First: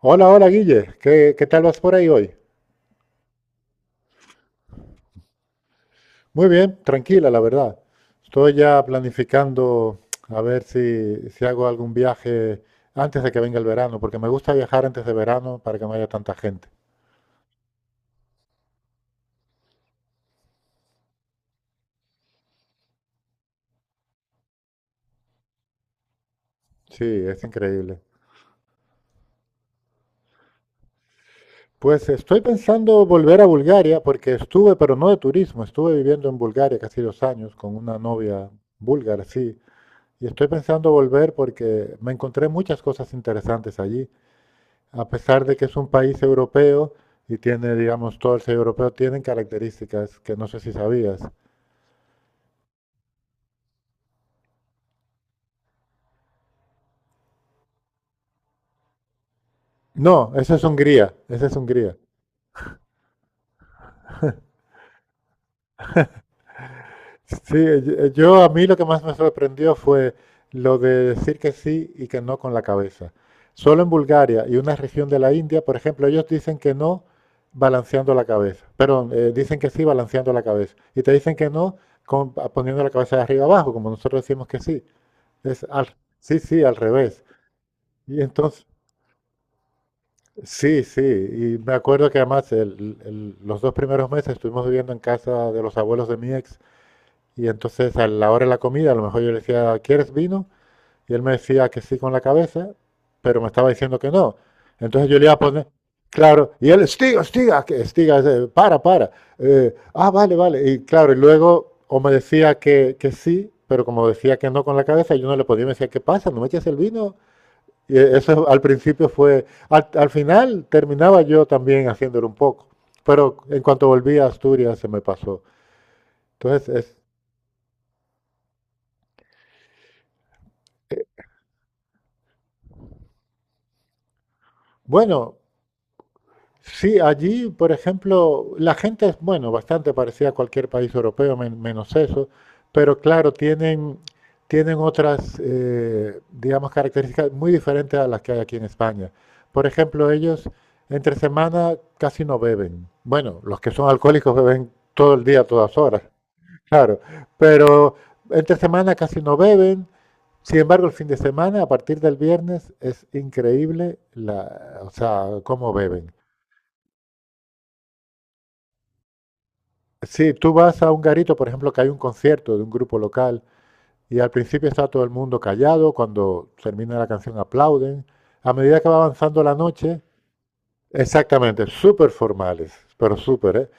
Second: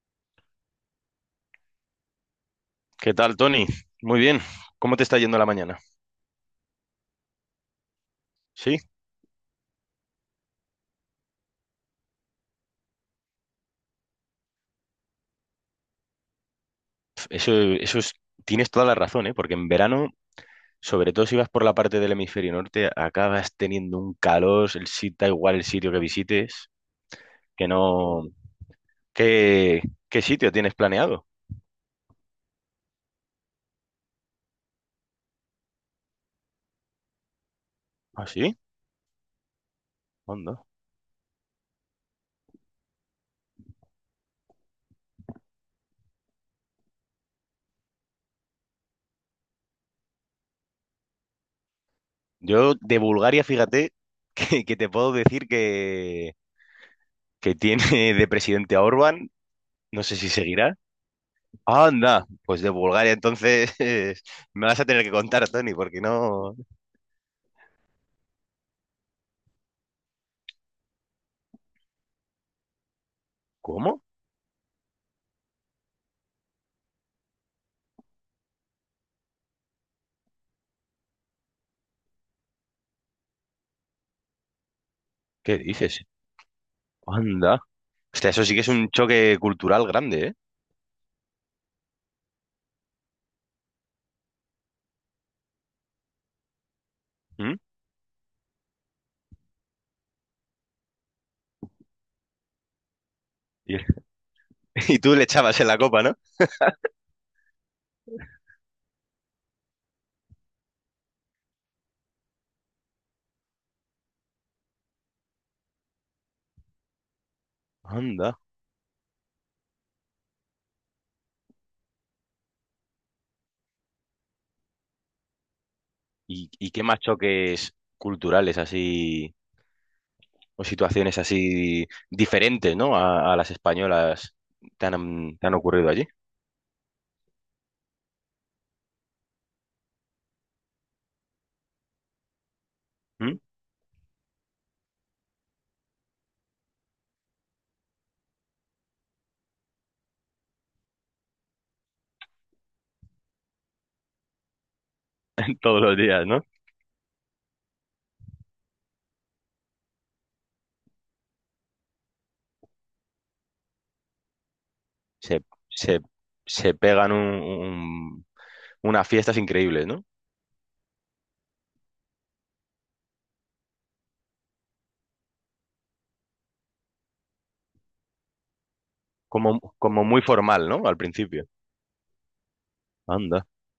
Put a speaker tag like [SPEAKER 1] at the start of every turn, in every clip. [SPEAKER 1] Hola, hola Guille, ¿qué, qué tal vas por ahí hoy?
[SPEAKER 2] ¿Qué tal, Tony? Muy bien. ¿Cómo te está yendo la mañana?
[SPEAKER 1] Muy bien, tranquila, la verdad. Estoy
[SPEAKER 2] Sí,
[SPEAKER 1] ya planificando a ver si hago algún viaje antes de que venga el verano, porque me gusta viajar antes de verano para que no haya tanta gente.
[SPEAKER 2] eso es, tienes toda la razón, ¿eh? Porque en verano, sobre todo si vas por la parte del hemisferio norte, acabas teniendo un calor, el sitio da igual el sitio que visites,
[SPEAKER 1] Sí, es
[SPEAKER 2] que
[SPEAKER 1] increíble.
[SPEAKER 2] no. ¿Qué, qué sitio tienes planeado?
[SPEAKER 1] Pues estoy pensando volver a Bulgaria, porque estuve, pero no de turismo, estuve viviendo en Bulgaria casi 2 años con una
[SPEAKER 2] ¿Ah,
[SPEAKER 1] novia
[SPEAKER 2] sí?
[SPEAKER 1] búlgara, sí. Y estoy
[SPEAKER 2] Onda.
[SPEAKER 1] pensando volver porque me encontré muchas cosas interesantes allí. A pesar de que es un país europeo y tiene, digamos, todo el ser europeo, tienen características que no sé si sabías.
[SPEAKER 2] Yo de Bulgaria, fíjate, que te puedo decir que tiene de presidente a Orbán, no sé si
[SPEAKER 1] No, esa es
[SPEAKER 2] seguirá.
[SPEAKER 1] Hungría, esa es Hungría.
[SPEAKER 2] Anda, pues de Bulgaria entonces me vas a tener que contar, Tony, porque no.
[SPEAKER 1] Sí, a mí lo que más me sorprendió fue lo de decir que sí y que no con la cabeza. Solo en
[SPEAKER 2] ¿Cómo?
[SPEAKER 1] Bulgaria y una región de la India, por ejemplo, ellos dicen que no balanceando la cabeza. Perdón, dicen que sí balanceando la cabeza. Y te dicen que no poniendo la cabeza de arriba abajo, como nosotros decimos que sí.
[SPEAKER 2] ¿Qué
[SPEAKER 1] Es al,
[SPEAKER 2] dices?
[SPEAKER 1] sí, sí, al revés.
[SPEAKER 2] Anda.
[SPEAKER 1] Y
[SPEAKER 2] Hostia, eso sí que
[SPEAKER 1] entonces,
[SPEAKER 2] es un choque cultural grande, ¿eh?
[SPEAKER 1] sí, sí, y me acuerdo que además los 2 primeros meses estuvimos viviendo en casa de los abuelos de mi ex y
[SPEAKER 2] ¿Mm?
[SPEAKER 1] entonces a la hora de la comida a lo mejor yo le decía, ¿quieres vino? Y él me decía que sí con la cabeza, pero me estaba
[SPEAKER 2] Y,
[SPEAKER 1] diciendo que no.
[SPEAKER 2] y
[SPEAKER 1] Entonces
[SPEAKER 2] tú
[SPEAKER 1] yo
[SPEAKER 2] le
[SPEAKER 1] le iba a
[SPEAKER 2] echabas
[SPEAKER 1] poner,
[SPEAKER 2] en la copa, ¿no?
[SPEAKER 1] claro, y él, estiga, estiga, estiga, para, para. Vale, vale. Y claro, y luego o me decía que sí, pero como decía que no con la cabeza, yo no le podía, me decía, ¿qué pasa? ¿No me echas el vino? Y
[SPEAKER 2] Anda.
[SPEAKER 1] eso al principio fue, al, al final terminaba yo también haciéndolo un poco, pero en cuanto volví a Asturias se me pasó.
[SPEAKER 2] ¿Y,
[SPEAKER 1] Entonces,
[SPEAKER 2] y qué
[SPEAKER 1] es,
[SPEAKER 2] más choques culturales así o situaciones así diferentes, ¿no? A las españolas te
[SPEAKER 1] bueno,
[SPEAKER 2] han, te han ocurrido allí?
[SPEAKER 1] sí, allí, por ejemplo, la gente es, bueno, bastante parecida a cualquier país europeo, menos eso, pero claro,
[SPEAKER 2] ¿Mm?
[SPEAKER 1] tienen otras, digamos, características muy diferentes a las que hay aquí en España. Por ejemplo, ellos entre semana casi no beben. Bueno, los que son alcohólicos beben todo el día, todas
[SPEAKER 2] Todos los
[SPEAKER 1] horas.
[SPEAKER 2] días, ¿no?
[SPEAKER 1] Claro, pero entre semana casi no beben. Sin embargo, el fin de semana, a partir del viernes, es increíble la, o sea,
[SPEAKER 2] Se,
[SPEAKER 1] cómo
[SPEAKER 2] se,
[SPEAKER 1] beben.
[SPEAKER 2] se pegan unas fiestas increíbles, ¿no?
[SPEAKER 1] Si tú vas a un garito, por ejemplo, que hay un concierto de un grupo local y al principio está todo el mundo callado, cuando termina la canción aplauden. A medida que va avanzando la
[SPEAKER 2] Como,
[SPEAKER 1] noche,
[SPEAKER 2] como muy formal, ¿no? Al principio.
[SPEAKER 1] exactamente, súper formales, pero
[SPEAKER 2] Anda.
[SPEAKER 1] súper, ¿eh?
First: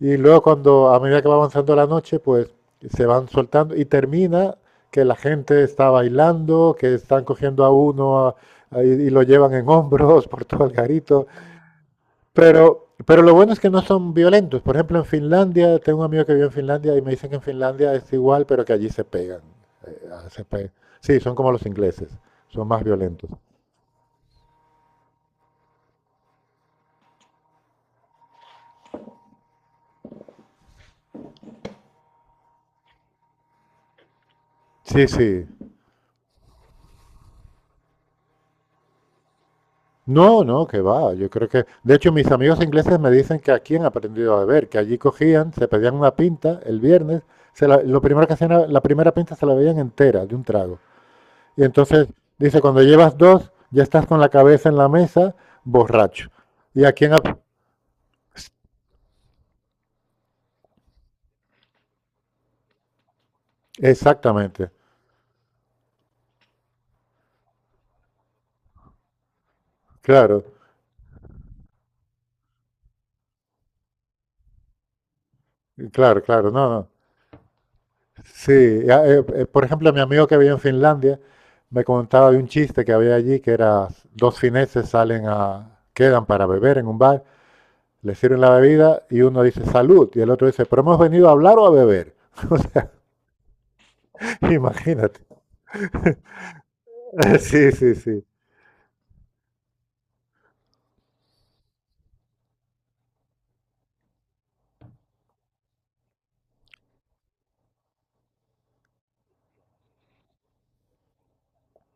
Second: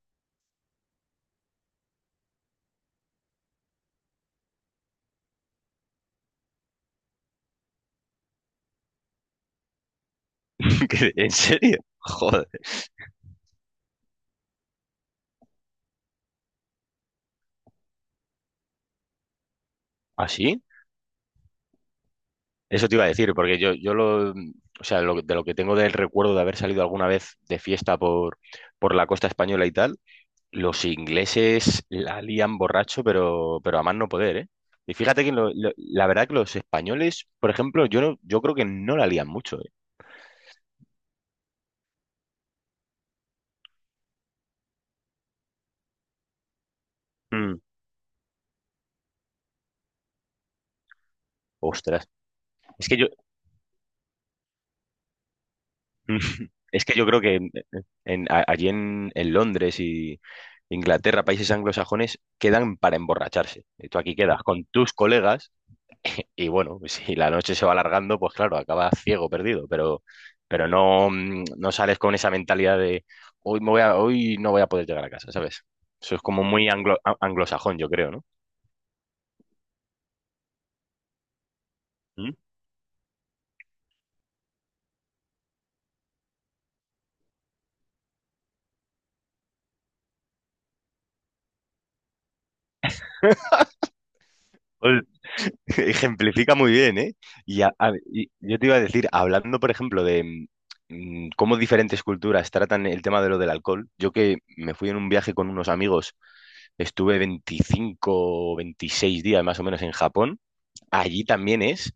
[SPEAKER 1] Y luego cuando, a medida que va avanzando la noche, pues se van soltando y termina que la gente está bailando, que están cogiendo a uno y lo llevan en hombros por todo el garito.
[SPEAKER 2] ¿En serio? Joder.
[SPEAKER 1] Pero lo bueno es que no son violentos. Por ejemplo, en Finlandia, tengo un amigo que vive en Finlandia y me dicen que en Finlandia es igual, pero que allí se pegan. eh, ah, se
[SPEAKER 2] ¿Así?
[SPEAKER 1] pe- Sí, son como los ingleses, son más
[SPEAKER 2] Eso te iba a
[SPEAKER 1] violentos.
[SPEAKER 2] decir, porque yo o sea, de lo que tengo del recuerdo de haber salido alguna vez de fiesta por la costa española y tal, los ingleses la lían borracho, pero, a más no poder, ¿eh? Y
[SPEAKER 1] Sí,
[SPEAKER 2] fíjate que
[SPEAKER 1] sí.
[SPEAKER 2] la verdad que los españoles, por ejemplo, yo creo que no la lían mucho, ¿eh?
[SPEAKER 1] No, no, que va. Yo creo que, de hecho, mis amigos ingleses me dicen que aquí han aprendido a beber, que allí cogían, se pedían una pinta el viernes,
[SPEAKER 2] Mm.
[SPEAKER 1] lo primero que hacían, la primera pinta se la veían entera de un trago. Y
[SPEAKER 2] Ostras,
[SPEAKER 1] entonces dice, cuando
[SPEAKER 2] es que yo,
[SPEAKER 1] llevas dos, ya estás con la cabeza en la mesa, borracho. Y
[SPEAKER 2] es que
[SPEAKER 1] aquí
[SPEAKER 2] yo creo que allí en Londres y Inglaterra, países anglosajones, quedan para emborracharse. Y tú aquí quedas con
[SPEAKER 1] Exactamente,
[SPEAKER 2] tus colegas. Y bueno, si la noche se va alargando, pues claro, acabas ciego, perdido, pero,
[SPEAKER 1] claro,
[SPEAKER 2] pero no, no sales con esa mentalidad de hoy no voy a poder llegar a casa, ¿sabes? Eso
[SPEAKER 1] claro,
[SPEAKER 2] es como
[SPEAKER 1] claro,
[SPEAKER 2] muy
[SPEAKER 1] no, no.
[SPEAKER 2] anglosajón, yo creo, ¿no?
[SPEAKER 1] Sí, ya, por ejemplo, mi amigo que había en Finlandia me
[SPEAKER 2] ¿Mm?
[SPEAKER 1] contaba de un chiste que había allí, que era dos fineses salen a, quedan para beber en un bar. Le sirven la bebida y uno dice salud y el otro dice, pero hemos venido a hablar o a beber.
[SPEAKER 2] Ol-
[SPEAKER 1] Imagínate.
[SPEAKER 2] Ejemplifica muy bien, ¿eh? Y,
[SPEAKER 1] Sí,
[SPEAKER 2] a- a-
[SPEAKER 1] sí, sí.
[SPEAKER 2] y yo te iba a decir, hablando, por ejemplo, de cómo diferentes culturas tratan el tema de lo del alcohol, yo que me fui en un viaje con unos amigos, estuve 25 o 26 días más o menos en Japón, allí también es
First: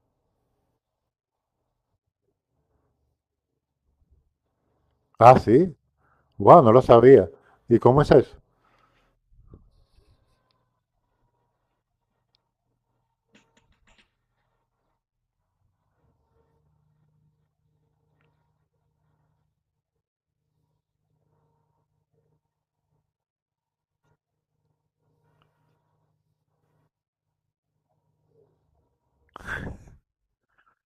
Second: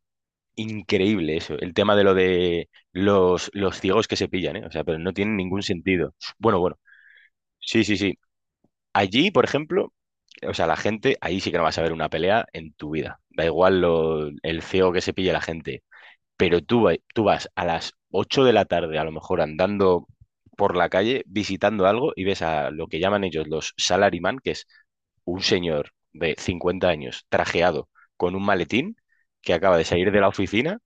[SPEAKER 2] increíble eso, el tema de lo de los ciegos que se pillan, ¿eh? O sea, pero no tiene
[SPEAKER 1] Ah,
[SPEAKER 2] ningún
[SPEAKER 1] sí.
[SPEAKER 2] sentido. Bueno,
[SPEAKER 1] Wow, no
[SPEAKER 2] bueno,
[SPEAKER 1] lo sabía. ¿Y
[SPEAKER 2] sí, sí,
[SPEAKER 1] cómo es
[SPEAKER 2] sí.
[SPEAKER 1] eso?
[SPEAKER 2] Allí, por ejemplo, o sea, la gente, ahí sí que no vas a ver una pelea en tu vida. Da igual lo, el ciego que se pille la gente. Pero tú vas a las 8 de la tarde, a lo mejor andando por la calle, visitando algo y ves a lo que llaman ellos los salaryman, que es un señor de 50 años trajeado con un maletín que acaba de salir de la oficina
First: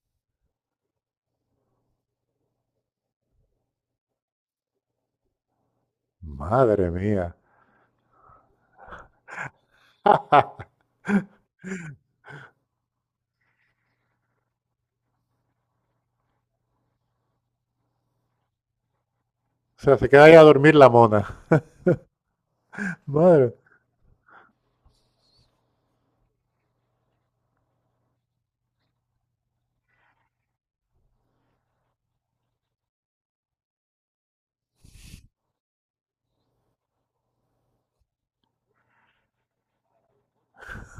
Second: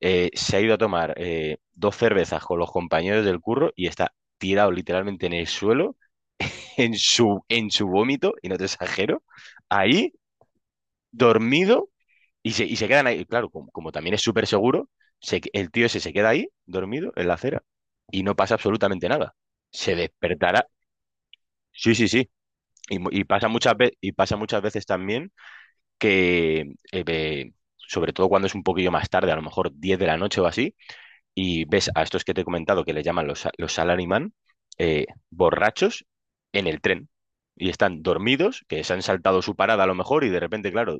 [SPEAKER 2] eh, Se ha ido a tomar dos cervezas con los compañeros del curro y está tirado literalmente en el suelo,
[SPEAKER 1] Madre
[SPEAKER 2] en
[SPEAKER 1] mía.
[SPEAKER 2] su, en su vómito, y no te exagero, ahí, dormido, y se quedan ahí. Claro, como también es súper seguro, el tío ese se queda ahí, dormido, en la acera, y no pasa absolutamente nada.
[SPEAKER 1] O
[SPEAKER 2] Se
[SPEAKER 1] sea, se queda ahí a
[SPEAKER 2] despertará.
[SPEAKER 1] dormir la mona.
[SPEAKER 2] Sí, sí, sí. Y, mu- y pasa
[SPEAKER 1] Madre,
[SPEAKER 2] muchas veces, y pasa muchas veces también que, sobre todo cuando es un poquillo más tarde, a lo mejor 10 de la noche o así, y ves a estos que te he comentado que le llaman los salaryman, borrachos en el tren. Y están dormidos, que se han saltado su parada a lo mejor, y de repente, claro,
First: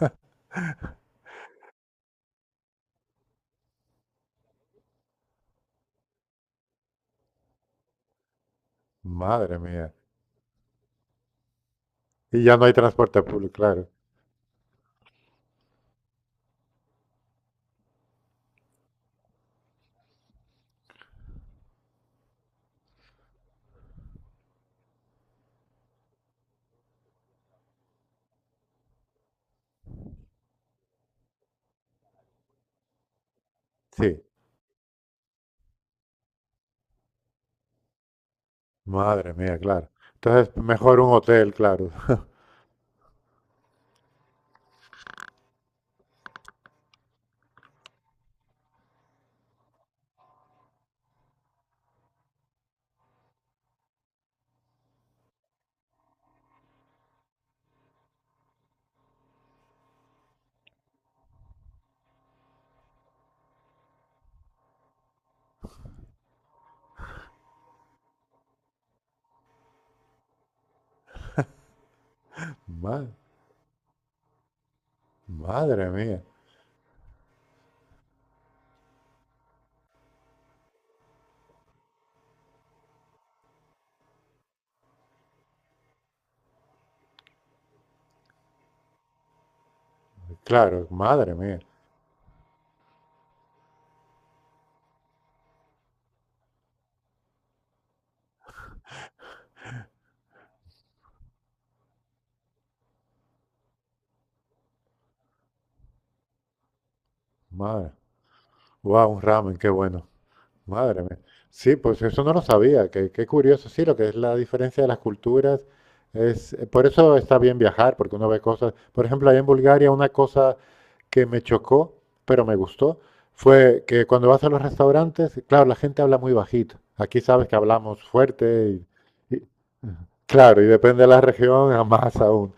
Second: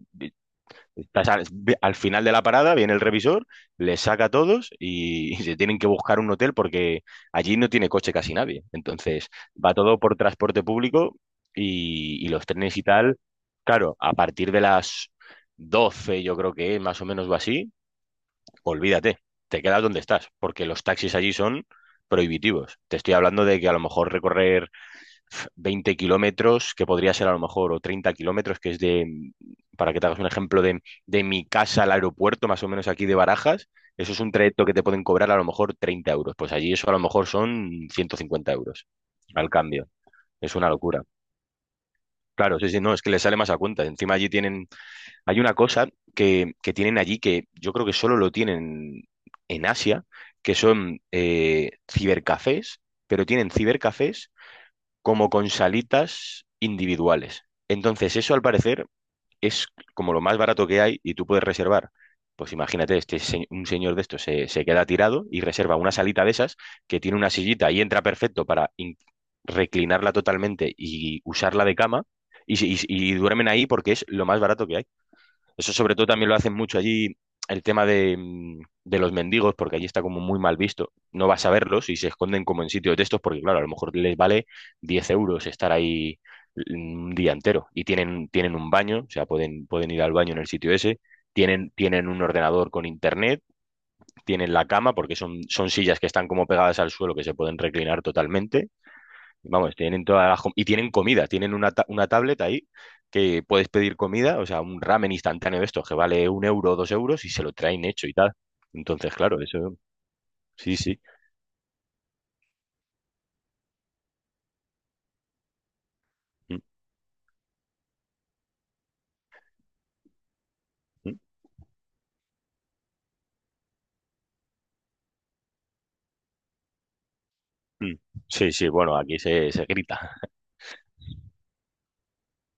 [SPEAKER 2] estás al final de la parada, viene el revisor, les saca a todos y, se tienen que buscar un hotel porque allí no tiene coche casi nadie. Entonces,
[SPEAKER 1] madre
[SPEAKER 2] va
[SPEAKER 1] mía.
[SPEAKER 2] todo por transporte público y
[SPEAKER 1] Y
[SPEAKER 2] los
[SPEAKER 1] ya no hay
[SPEAKER 2] trenes y tal,
[SPEAKER 1] transporte público, claro.
[SPEAKER 2] claro, a partir de las 12 yo creo que es, más o menos o así, olvídate, te quedas donde estás, porque los taxis allí son prohibitivos. Te estoy hablando de que a lo mejor recorrer 20 kilómetros, que podría ser a lo mejor, o 30 kilómetros, que es de, para que te hagas un ejemplo, de mi casa al aeropuerto, más o menos aquí de Barajas, eso es
[SPEAKER 1] Sí,
[SPEAKER 2] un trayecto que te pueden cobrar a lo mejor 30 euros. Pues allí eso a lo mejor son 150 €
[SPEAKER 1] madre
[SPEAKER 2] al
[SPEAKER 1] mía,
[SPEAKER 2] cambio.
[SPEAKER 1] claro.
[SPEAKER 2] Es
[SPEAKER 1] Entonces,
[SPEAKER 2] una
[SPEAKER 1] mejor
[SPEAKER 2] locura.
[SPEAKER 1] un hotel, claro.
[SPEAKER 2] Claro, sí, sí, no, es que les sale más a cuenta. Encima allí tienen hay una cosa que tienen allí que yo creo que solo lo tienen en Asia, que son cibercafés, pero tienen cibercafés como con salitas individuales. Entonces, eso al parecer es como lo más barato que hay y tú puedes reservar. Pues imagínate, un señor de estos se queda tirado y reserva una salita de esas que tiene una sillita y entra perfecto para reclinarla totalmente y usarla de cama y, se- y
[SPEAKER 1] Madre,
[SPEAKER 2] y duermen ahí porque es lo más barato que hay. Eso
[SPEAKER 1] madre
[SPEAKER 2] sobre todo
[SPEAKER 1] mía.
[SPEAKER 2] también lo hacen mucho allí el tema de los mendigos, porque allí está como muy mal visto. No vas a verlos y se esconden como en sitios de estos, porque claro, a lo mejor les vale 10 € estar ahí, un día entero. Y tienen un baño, o sea, pueden ir al baño en el sitio
[SPEAKER 1] Claro,
[SPEAKER 2] ese.
[SPEAKER 1] madre mía.
[SPEAKER 2] Tienen un ordenador con internet, tienen la cama, porque son sillas que están como pegadas al suelo que se pueden reclinar totalmente. Vamos, tienen todas y tienen comida, tienen una tablet ahí que puedes pedir comida, o sea, un ramen instantáneo de estos que vale 1 € o 2 € y se lo traen
[SPEAKER 1] Madre.
[SPEAKER 2] hecho y tal.
[SPEAKER 1] Wow,
[SPEAKER 2] Entonces,
[SPEAKER 1] un
[SPEAKER 2] claro,
[SPEAKER 1] ramen, qué
[SPEAKER 2] eso,
[SPEAKER 1] bueno.
[SPEAKER 2] sí, sí.
[SPEAKER 1] Madre mía. Sí, pues eso no lo sabía. Qué, qué curioso. Sí, lo que es la diferencia de las culturas es...
[SPEAKER 2] Mm,
[SPEAKER 1] por eso está bien viajar, porque uno ve cosas... Por ejemplo, allá en Bulgaria una cosa
[SPEAKER 2] mm,
[SPEAKER 1] que me chocó, pero me gustó, fue que cuando vas a los restaurantes, claro, la gente habla muy bajito. Aquí sabes que
[SPEAKER 2] mm.
[SPEAKER 1] hablamos
[SPEAKER 2] Sí, sí,
[SPEAKER 1] fuerte.
[SPEAKER 2] bueno, aquí se grita,
[SPEAKER 1] Claro, y depende de la región, a más aún.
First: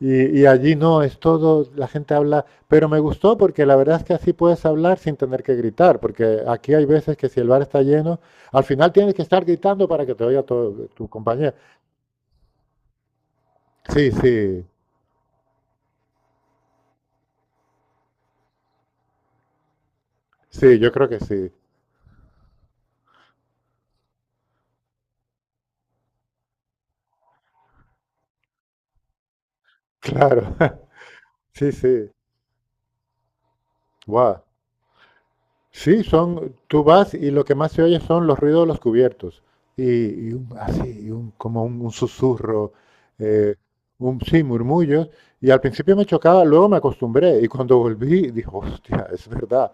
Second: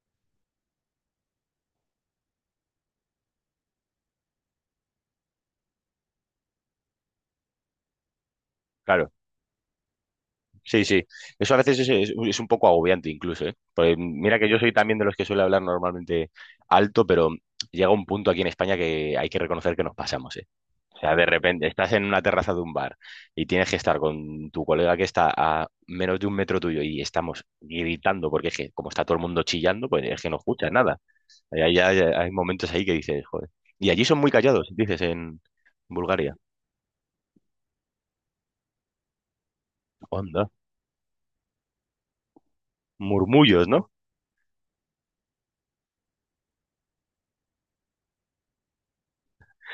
[SPEAKER 1] Y allí no, es todo, la gente habla, pero me gustó porque la verdad es que así puedes hablar sin tener que gritar, porque aquí hay veces que si el bar está lleno, al final
[SPEAKER 2] claro.
[SPEAKER 1] tienes que estar gritando para que te oiga
[SPEAKER 2] Sí,
[SPEAKER 1] tu,
[SPEAKER 2] sí.
[SPEAKER 1] tu compañero.
[SPEAKER 2] Eso a veces es un poco agobiante incluso, ¿eh? Pues
[SPEAKER 1] Sí, sí,
[SPEAKER 2] mira que yo soy también de los que suele hablar normalmente alto, pero llega un punto aquí en España que hay que reconocer que nos pasamos, ¿eh?
[SPEAKER 1] sí, yo
[SPEAKER 2] O
[SPEAKER 1] creo
[SPEAKER 2] sea,
[SPEAKER 1] que
[SPEAKER 2] de
[SPEAKER 1] sí,
[SPEAKER 2] repente estás en una terraza de un bar y tienes que estar con tu colega que está a menos de un metro tuyo y estamos gritando porque es que como está todo el mundo chillando, pues es que no
[SPEAKER 1] claro,
[SPEAKER 2] escuchas nada. Hay,
[SPEAKER 1] sí,
[SPEAKER 2] hay, hay
[SPEAKER 1] sí,
[SPEAKER 2] hay momentos ahí que dices, joder. Y allí son muy
[SPEAKER 1] guau.
[SPEAKER 2] callados, dices, en
[SPEAKER 1] Sí,
[SPEAKER 2] Bulgaria.
[SPEAKER 1] son, tú vas y lo que más se oye son los ruidos de los cubiertos. Y un,
[SPEAKER 2] Onda.
[SPEAKER 1] así, como un susurro, eh,
[SPEAKER 2] Murmullos, ¿no?
[SPEAKER 1] sí, murmullos. Y al principio me chocaba, luego me acostumbré. Y cuando volví, dije, hostia, es verdad.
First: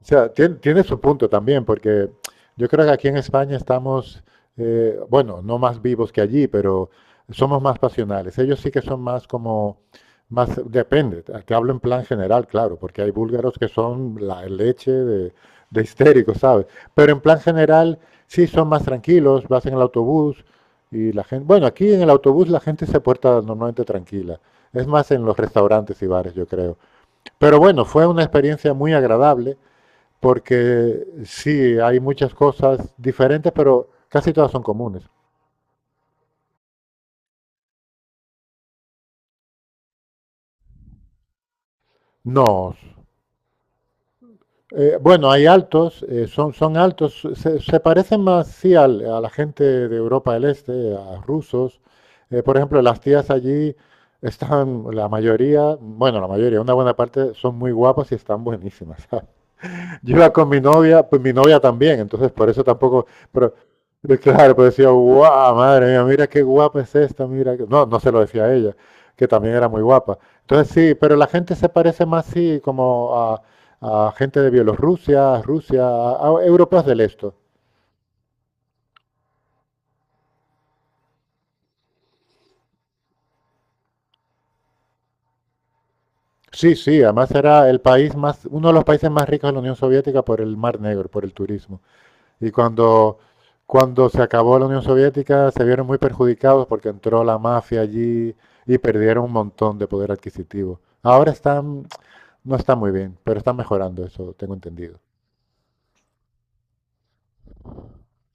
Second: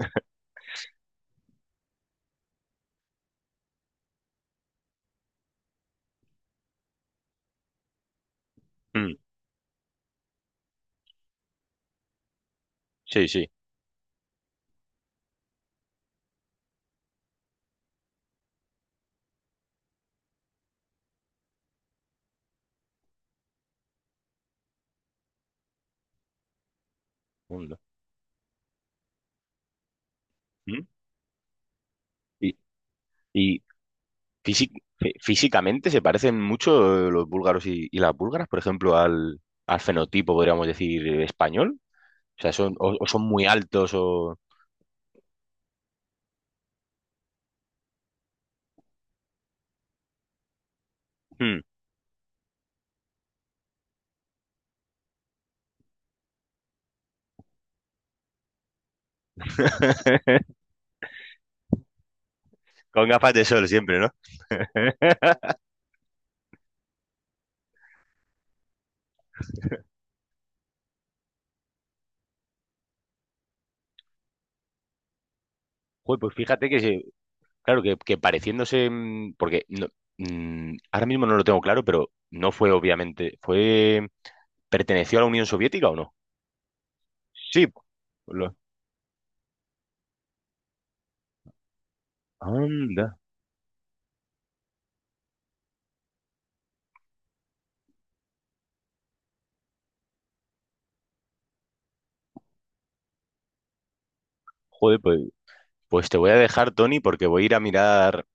[SPEAKER 1] O sea, tiene, tiene su punto también, porque yo creo que aquí en España estamos, bueno, no más vivos que allí, pero somos más pasionales. Ellos sí que son
[SPEAKER 2] Mm,
[SPEAKER 1] más como, más, depende, te hablo en plan general, claro, porque hay
[SPEAKER 2] sí, sí.
[SPEAKER 1] búlgaros que son la leche de histéricos, ¿sabes? Pero en plan general sí son más tranquilos, vas en el autobús y la gente, bueno, aquí en el autobús la gente se porta normalmente tranquila. Es más en los restaurantes y bares, yo creo. Pero
[SPEAKER 2] Onda.
[SPEAKER 1] bueno, fue una experiencia muy agradable
[SPEAKER 2] Mm.
[SPEAKER 1] porque sí, hay muchas
[SPEAKER 2] Y,
[SPEAKER 1] cosas diferentes,
[SPEAKER 2] y
[SPEAKER 1] pero casi todas son
[SPEAKER 2] físi-
[SPEAKER 1] comunes.
[SPEAKER 2] físicamente se parecen mucho los búlgaros y las búlgaras, por ejemplo, al fenotipo, podríamos decir, español. O sea,
[SPEAKER 1] No.
[SPEAKER 2] son, o son muy altos o.
[SPEAKER 1] Bueno, hay altos, son, son altos, se parecen más sí, a la gente de Europa del Este, a
[SPEAKER 2] Hmm.
[SPEAKER 1] rusos. Por ejemplo, las tías allí están, la mayoría, bueno, la mayoría, una buena parte, son muy guapas y están buenísimas. Yo iba con mi novia, pues mi novia también, entonces por eso tampoco,
[SPEAKER 2] Con gafas de
[SPEAKER 1] pero
[SPEAKER 2] sol siempre, ¿no?
[SPEAKER 1] claro, pues decía, guau, madre mía, mira qué guapa es esta, mira, que-". No, no se lo decía a ella, que también era muy guapa. Entonces sí, pero la gente se parece más, sí, como a gente de Bielorrusia, Rusia,
[SPEAKER 2] Joder, pues
[SPEAKER 1] a
[SPEAKER 2] fíjate que,
[SPEAKER 1] europeos del este.
[SPEAKER 2] claro, que pareciéndose, porque ahora mismo no lo tengo claro, pero no fue obviamente, ¿perteneció a la Unión Soviética o no?
[SPEAKER 1] Sí, sí, además
[SPEAKER 2] Sí.
[SPEAKER 1] era el país más,
[SPEAKER 2] lo-
[SPEAKER 1] uno de los países más ricos de la Unión Soviética por el Mar Negro, por el turismo. Y
[SPEAKER 2] anda,
[SPEAKER 1] cuando, cuando se acabó la Unión Soviética se vieron muy perjudicados porque entró la mafia allí y perdieron un montón de poder adquisitivo. Ahora están, no está muy bien, pero están mejorando eso, tengo entendido.
[SPEAKER 2] joder, pues te voy a dejar, Tony, porque voy a ir a mirar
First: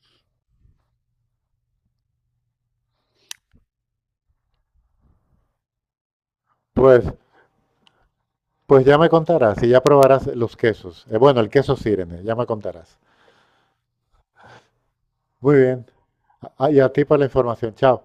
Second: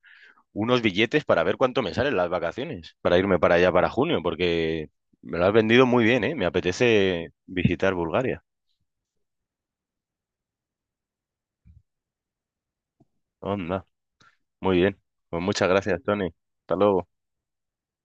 [SPEAKER 2] unos billetes para ver cuánto me salen las vacaciones, para irme para allá para junio, porque me lo has vendido muy bien, ¿eh? Me
[SPEAKER 1] Pues,
[SPEAKER 2] apetece visitar Bulgaria.
[SPEAKER 1] pues ya me contarás y ya probarás los quesos. Bueno, el queso Sirene, ya me contarás.
[SPEAKER 2] Anda. Muy bien. Pues
[SPEAKER 1] Muy
[SPEAKER 2] muchas
[SPEAKER 1] bien.
[SPEAKER 2] gracias, Tony.
[SPEAKER 1] Ah,
[SPEAKER 2] Hasta
[SPEAKER 1] y a ti
[SPEAKER 2] luego.
[SPEAKER 1] por la información. Chao.